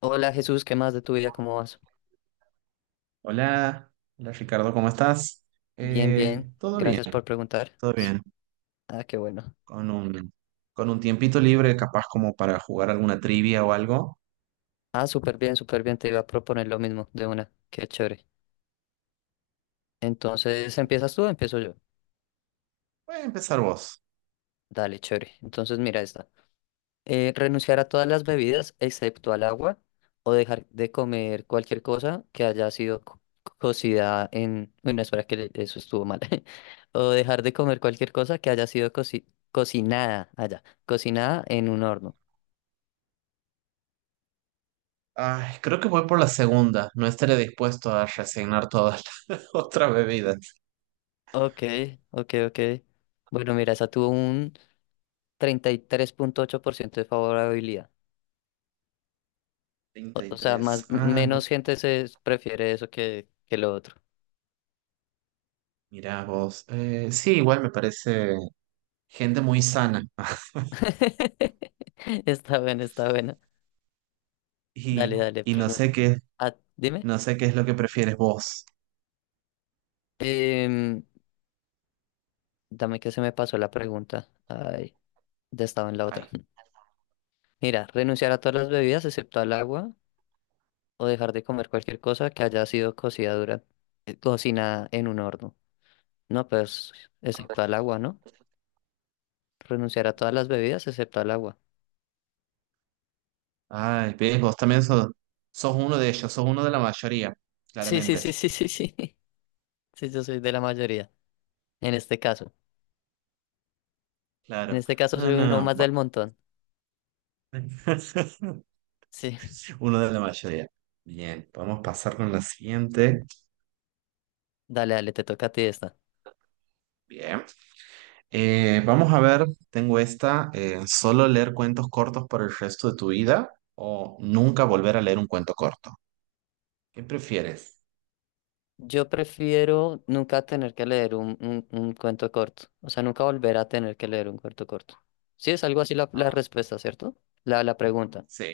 Hola Jesús, ¿qué más de tu vida? ¿Cómo vas? Hola, hola Ricardo, ¿cómo estás? Bien, bien. Todo bien, Gracias por preguntar. todo bien. Ah, qué bueno. Con un, con un tiempito libre, capaz como para jugar alguna trivia o algo. Ah, súper bien, súper bien. Te iba a proponer lo mismo de una. Qué chévere. Entonces, Bien. ¿empiezas tú o empiezo yo? Voy a empezar vos. Dale, chévere. Entonces, mira esta. Renunciar a todas las bebidas excepto al agua o dejar de comer cualquier cosa que haya sido cocida en... Bueno, espera que eso estuvo mal. O dejar de comer cualquier cosa que haya sido cocinada allá, cocinada en un horno. Ay, creo que voy por la segunda. No estaré dispuesto a resignar todas las otras bebidas. Ok, ok, ok. Bueno, mira, esa tuvo un 33,8% de favorabilidad. O, Treinta y o sea, más, tres. Ah, menos gente prefiere eso que lo otro. mira vos. Sí, igual me parece gente muy sana. Está bueno, está bueno. Y, Dale, dale, y no pregunta. sé Ah, dime. Qué es lo que prefieres vos. Em, Dame que se me pasó la pregunta. Ay, ya estaba en la otra. Ay, Mira, renunciar a todas las bebidas excepto al agua o dejar de comer cualquier cosa que haya sido cocida durante, cocinada en un horno. No, pues, excepto al agua, ¿no? Renunciar a todas las bebidas excepto al agua. ay, ves, sos uno de ellos, sos uno de la mayoría, Sí, sí, sí, claramente. sí, sí, sí. Sí, yo soy de la mayoría. En este caso. En Claro. este caso No, soy uno no. más del Bueno. montón. Sí. Uno de la mayoría. Bien, vamos a pasar con la siguiente. Dale, dale, te toca a ti esta. Bien. Vamos a ver, tengo esta, solo leer cuentos cortos por el resto de tu vida o nunca volver a leer un cuento corto. ¿Qué prefieres? Yo prefiero nunca tener que leer un cuento corto. O sea, nunca volver a tener que leer un cuento corto. Sí, es algo así la Ah, respuesta, ¿cierto? La pregunta. sí,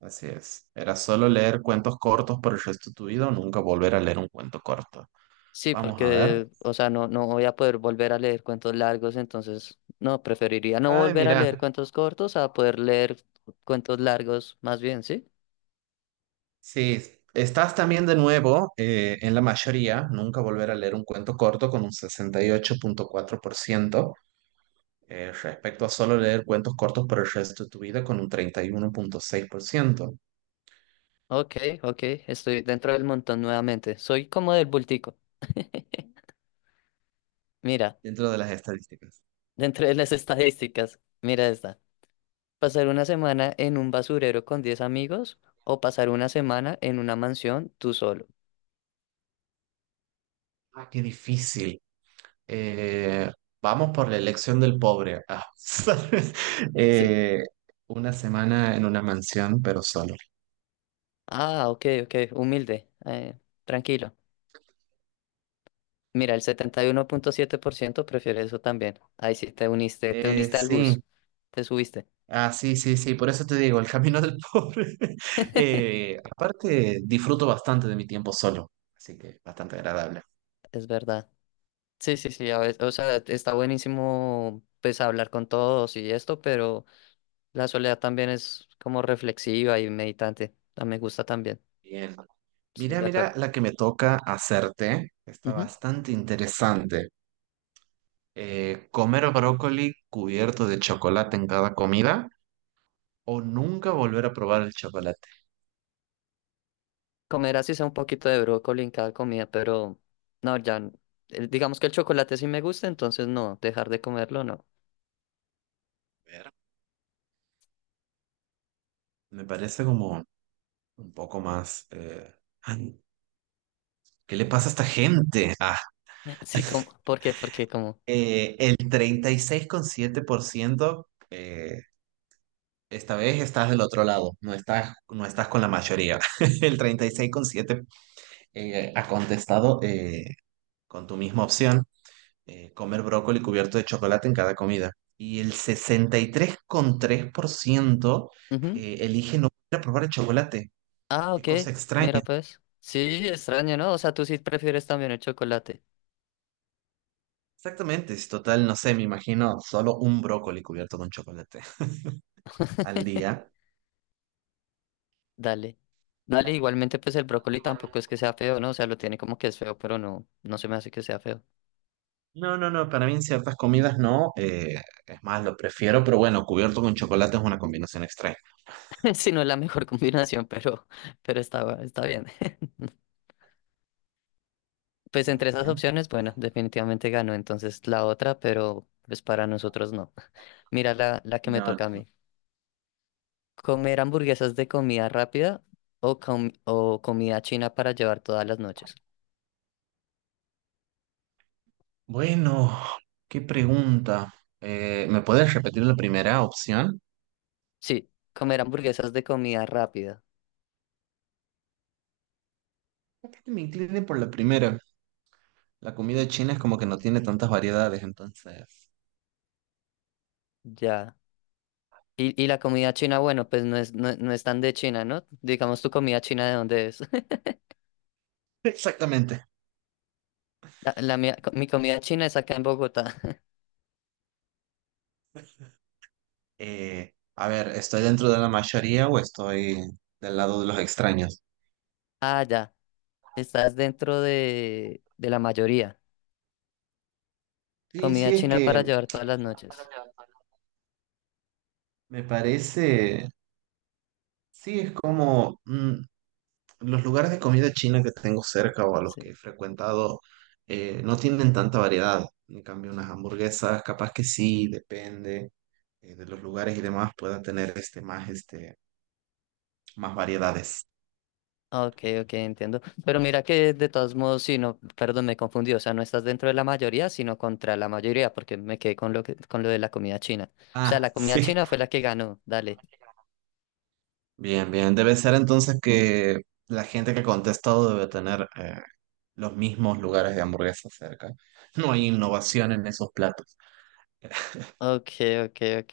así es. Era solo leer cuentos cortos por el resto de tu vida o nunca volver a leer un cuento corto. Sí, Vamos a ver. porque, o sea, no voy a poder volver a leer cuentos largos, entonces, no, preferiría no Ay, volver a mira. leer cuentos cortos a poder leer cuentos largos, más bien, ¿sí? Sí, estás también de nuevo en la mayoría, nunca volver a leer un cuento corto con un 68,4%, respecto a solo leer cuentos cortos por el resto de tu vida con un 31,6%, Ok, ok, estoy dentro del montón nuevamente. Soy como del bultico. Mira, dentro de las estadísticas. dentro de las estadísticas, mira esta. Pasar una semana en un basurero con 10 amigos o pasar una semana en una mansión tú solo. Ah, qué difícil. Eh, Vamos por la elección del pobre. Ah, ¿sabes? Sí. Eh, una semana en una mansión, pero solo. Ah, ok, ok, humilde, tranquilo. Mira, el 71,7% prefiere eso también. Ahí sí te uniste al Sí, bus, te subiste, ah, sí, sí, sí, por eso te digo, el camino del pobre. Aparte, disfruto bastante de mi tiempo solo, así que bastante agradable. es verdad. Sí, sí, sí, a veces, o sea, está buenísimo pues hablar con todos y esto, pero... La soledad también es como reflexiva y meditante. Ah, me gusta también. Bien. Estoy Mira, de mira acuerdo. la que me toca hacerte. Está Ujú. bastante interesante. ¿Comer brócoli cubierto de chocolate en cada comida o nunca volver a probar el chocolate? Comer así sea un poquito de brócoli en cada comida, pero no, ya. Digamos que el chocolate sí me gusta, entonces no, dejar de comerlo no. A ver, me parece como un poco más... ay, ¿qué le pasa a esta gente? Ah, Sí, como, ¿por qué? Porque como. El 36,7%. Esta vez estás del otro lado, no estás con la mayoría. El 36,7 ha contestado con tu misma opción, comer brócoli cubierto de chocolate en cada comida. Y el 63,3% Ujú. Elige no volver a probar el chocolate. Ah, Qué ok. cosa extraña. Mira pues. Sí, extraño, ¿no? O sea, tú sí prefieres también el chocolate. Exactamente, es total, no sé, me imagino solo un brócoli cubierto con chocolate al día. Dale. Dale, igualmente pues el brócoli tampoco Igualmente. es que sea feo, ¿no? O sea, lo tiene como que es feo, pero no se me hace que sea feo. No, no, no, para mí en ciertas comidas no. Es más, lo prefiero, pero bueno, cubierto con chocolate es una combinación extraña. Si no es la mejor combinación, pero está bien. Pues Muy entre esas bien. opciones, bueno, definitivamente ganó entonces la otra, pero pues para nosotros no. Mira la que me No, toca a no. mí. ¿Comer hamburguesas de comida rápida o comida china para llevar todas las noches? Bueno, qué pregunta. ¿Me puedes repetir la primera opción? Sí, comer hamburguesas de comida rápida, Capaz que me incline por la primera. La comida china es como que no tiene tantas variedades, entonces. ya. Y la comida china, bueno, pues no es tan de China, ¿no? Digamos tu comida china de dónde es. Exactamente. Mi comida china es acá en Bogotá. A ver, ¿estoy dentro de la mayoría o estoy del lado de los extraños? Ah, ya. Estás dentro de la mayoría. Sí, Comida sí, es china para que llevar todas las noches. me parece, sí, es como, mm, los lugares de comida china que tengo cerca o a los Sí. que he frecuentado no tienen tanta variedad. En cambio, unas hamburguesas, capaz que sí, depende de los lugares y demás, puedan tener este, más variedades. Ok, ok, entiendo. Pero mira que de todos modos, si no, perdón, me confundí. O sea, no estás dentro de la mayoría, sino contra la mayoría, porque me quedé con lo de la comida china. O sea, Ah, la comida sí. china fue la que ganó. Dale. Bien, bien. Debe ser entonces que la gente que ha contestado debe tener los mismos lugares de hamburguesas cerca. No hay innovación en esos platos. Ok, ok, ok.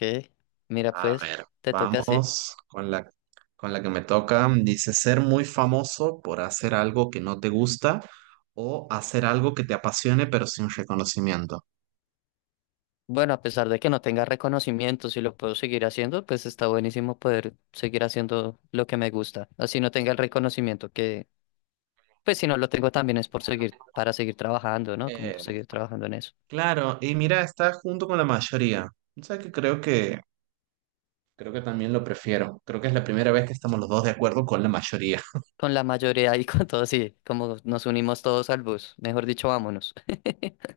Mira, A pues, ver, te toca así. Con la que me toca. Dice, ser muy famoso por hacer algo que no te gusta o hacer algo que te apasione pero sin reconocimiento. Bueno, a pesar de que no tenga reconocimiento, si lo puedo seguir haciendo, pues está buenísimo poder seguir haciendo lo que me gusta. Así no tenga el reconocimiento que, pues si no lo tengo también es para seguir trabajando, ¿no? Como Eh, seguir trabajando en eso. claro, y mira, está junto con la mayoría. O sea que creo que también lo prefiero. Creo que es la primera vez que estamos los dos de acuerdo con la mayoría. Con la mayoría y con todos, sí, como nos unimos todos al bus. Mejor dicho, vámonos.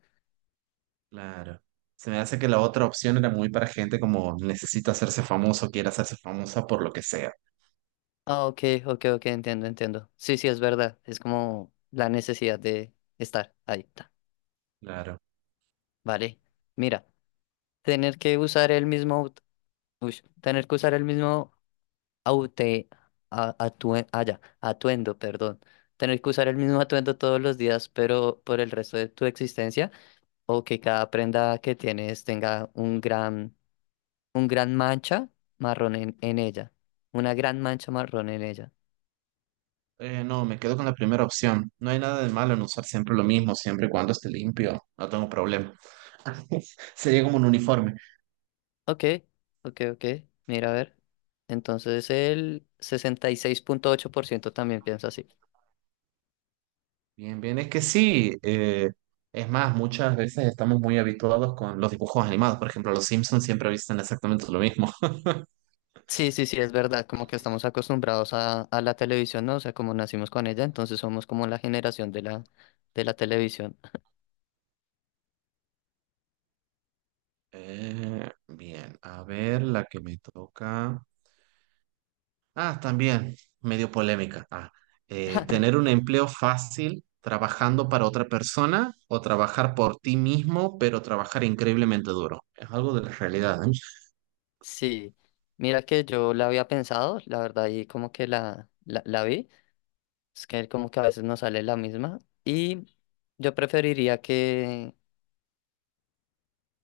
Claro. Se me hace que la otra opción era muy para gente como necesita hacerse famoso, quiere hacerse famosa por lo que sea. Ah, ok, ok, ok, entiendo, entiendo. Sí, sí, es verdad. Es como la necesidad de estar ahí. Está. Claro. Vale. Mira, tener que usar el mismo, aut- uy, tener que usar el mismo aute, a- atue- ah, ya, atuendo, perdón. Tener que usar el mismo atuendo todos los días, pero por el resto de tu existencia. O que cada prenda que tienes tenga un gran mancha marrón en ella. Una gran mancha marrón en ella. No, me quedo con la primera opción. No hay nada de malo en usar siempre lo mismo, siempre y cuando esté limpio. No tengo problema. Sería como un uniforme. Ok, ok, ok. Mira, a ver. Entonces el 66,8% también piensa así. Bien, bien, es que sí. Es más, muchas veces estamos muy habituados con los dibujos animados. Por ejemplo, los Simpsons siempre visten exactamente lo mismo. Sí, sí, sí, es verdad, como que estamos acostumbrados a la televisión, ¿no? O sea, como nacimos con ella, entonces somos como la generación de la televisión. Bien, a ver la que me toca. Ah, también, medio polémica. Ah, tener un empleo fácil trabajando para otra persona o trabajar por ti mismo, pero trabajar increíblemente duro. Es algo de la realidad, ¿eh? Sí, mira que yo la había pensado, la verdad, y como que la vi. Es que como que a veces no sale la misma. Y yo preferiría que...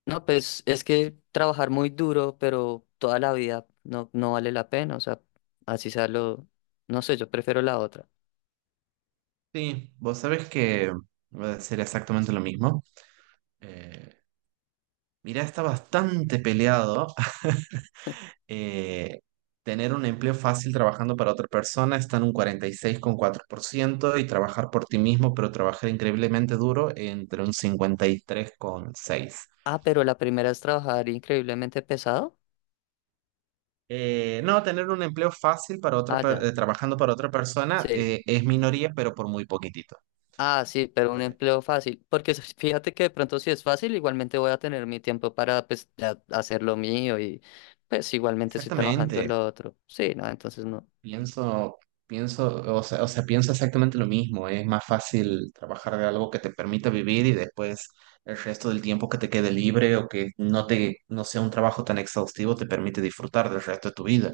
No, pues es que trabajar muy duro, pero toda la vida no vale la pena. O sea, así sea lo... No sé, yo prefiero la otra. Sí, vos sabés que voy a decir exactamente lo mismo. Eh, Mirá, está bastante peleado. Eh, Tener un empleo fácil trabajando para otra persona está en un 46,4% y trabajar por ti mismo, pero trabajar increíblemente duro entre un 53,6%. Ah, pero la primera es trabajar increíblemente pesado. No, tener un empleo fácil para Ah, ya. Trabajando para otra persona Sí. Es minoría, pero por muy poquitito. Ah, sí, pero un Eh, empleo fácil. Porque fíjate que de pronto si es fácil, igualmente voy a tener mi tiempo para pues, ya hacer lo mío y pues igualmente estoy trabajando en Exactamente, lo otro. Sí, no, entonces no. pienso, pienso, o sea, pienso exactamente lo mismo. Es más fácil trabajar de algo que te permita vivir y después el resto del tiempo que te quede libre o que no sea un trabajo tan exhaustivo te permite disfrutar del resto de tu vida.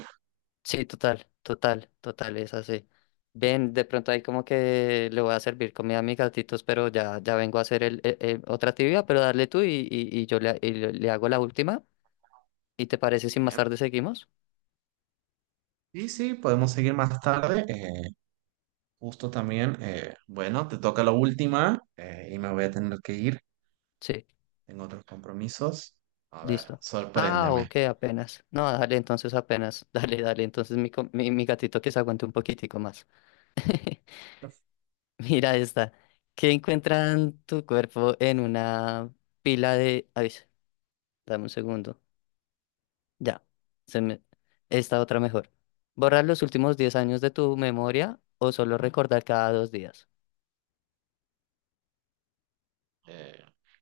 Sí, total, total, total, es así. Ven, de pronto ahí como que le voy a servir comida a mis gatitos, pero ya, ya vengo a hacer otra actividad, pero dale tú y y le hago la última. ¿Y te parece si más Bien. tarde seguimos? Sí, sí, podemos seguir más tarde. Justo también, bueno, te toca la última y me voy a tener que ir. Sí, Tengo otros compromisos. A ver, listo. Ah, sorpréndeme. ok, apenas. No, dale, entonces apenas. Dale, dale, entonces mi gatito que se aguante un poquitico más. Mira esta. ¿Qué encuentran tu cuerpo en una pila de...? Ay, dame un segundo. Ya, se me... esta otra mejor. ¿Borrar los últimos 10 años de tu memoria o solo recordar cada 2 días? Eh,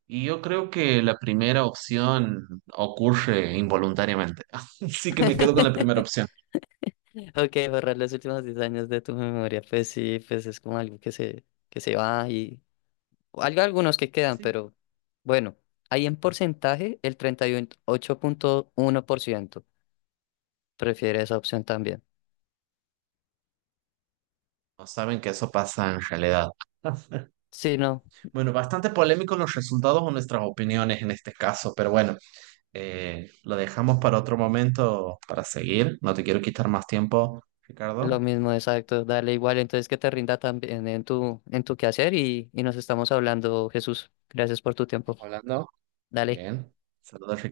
y yo creo que la primera opción ocurre involuntariamente. Así que me quedo con la primera opción. Ok, borrar los últimos 10 años de tu memoria. Pues sí, pues es como algo que se va y... o algo, algunos que quedan, Sí. pero bueno, ahí en porcentaje el 38,1% prefiere esa opción también. No saben que eso pasa en realidad. Sí, no, Bueno, bastante polémicos los resultados o nuestras opiniones en este caso, pero bueno, lo dejamos para otro momento para seguir. No te quiero quitar más tiempo, lo Ricardo. mismo, exacto. Dale igual, entonces que te rinda también en tu quehacer y nos estamos hablando, Jesús. Gracias por tu tiempo. Hablando. Dale. Bien. Saludos, Ricardo.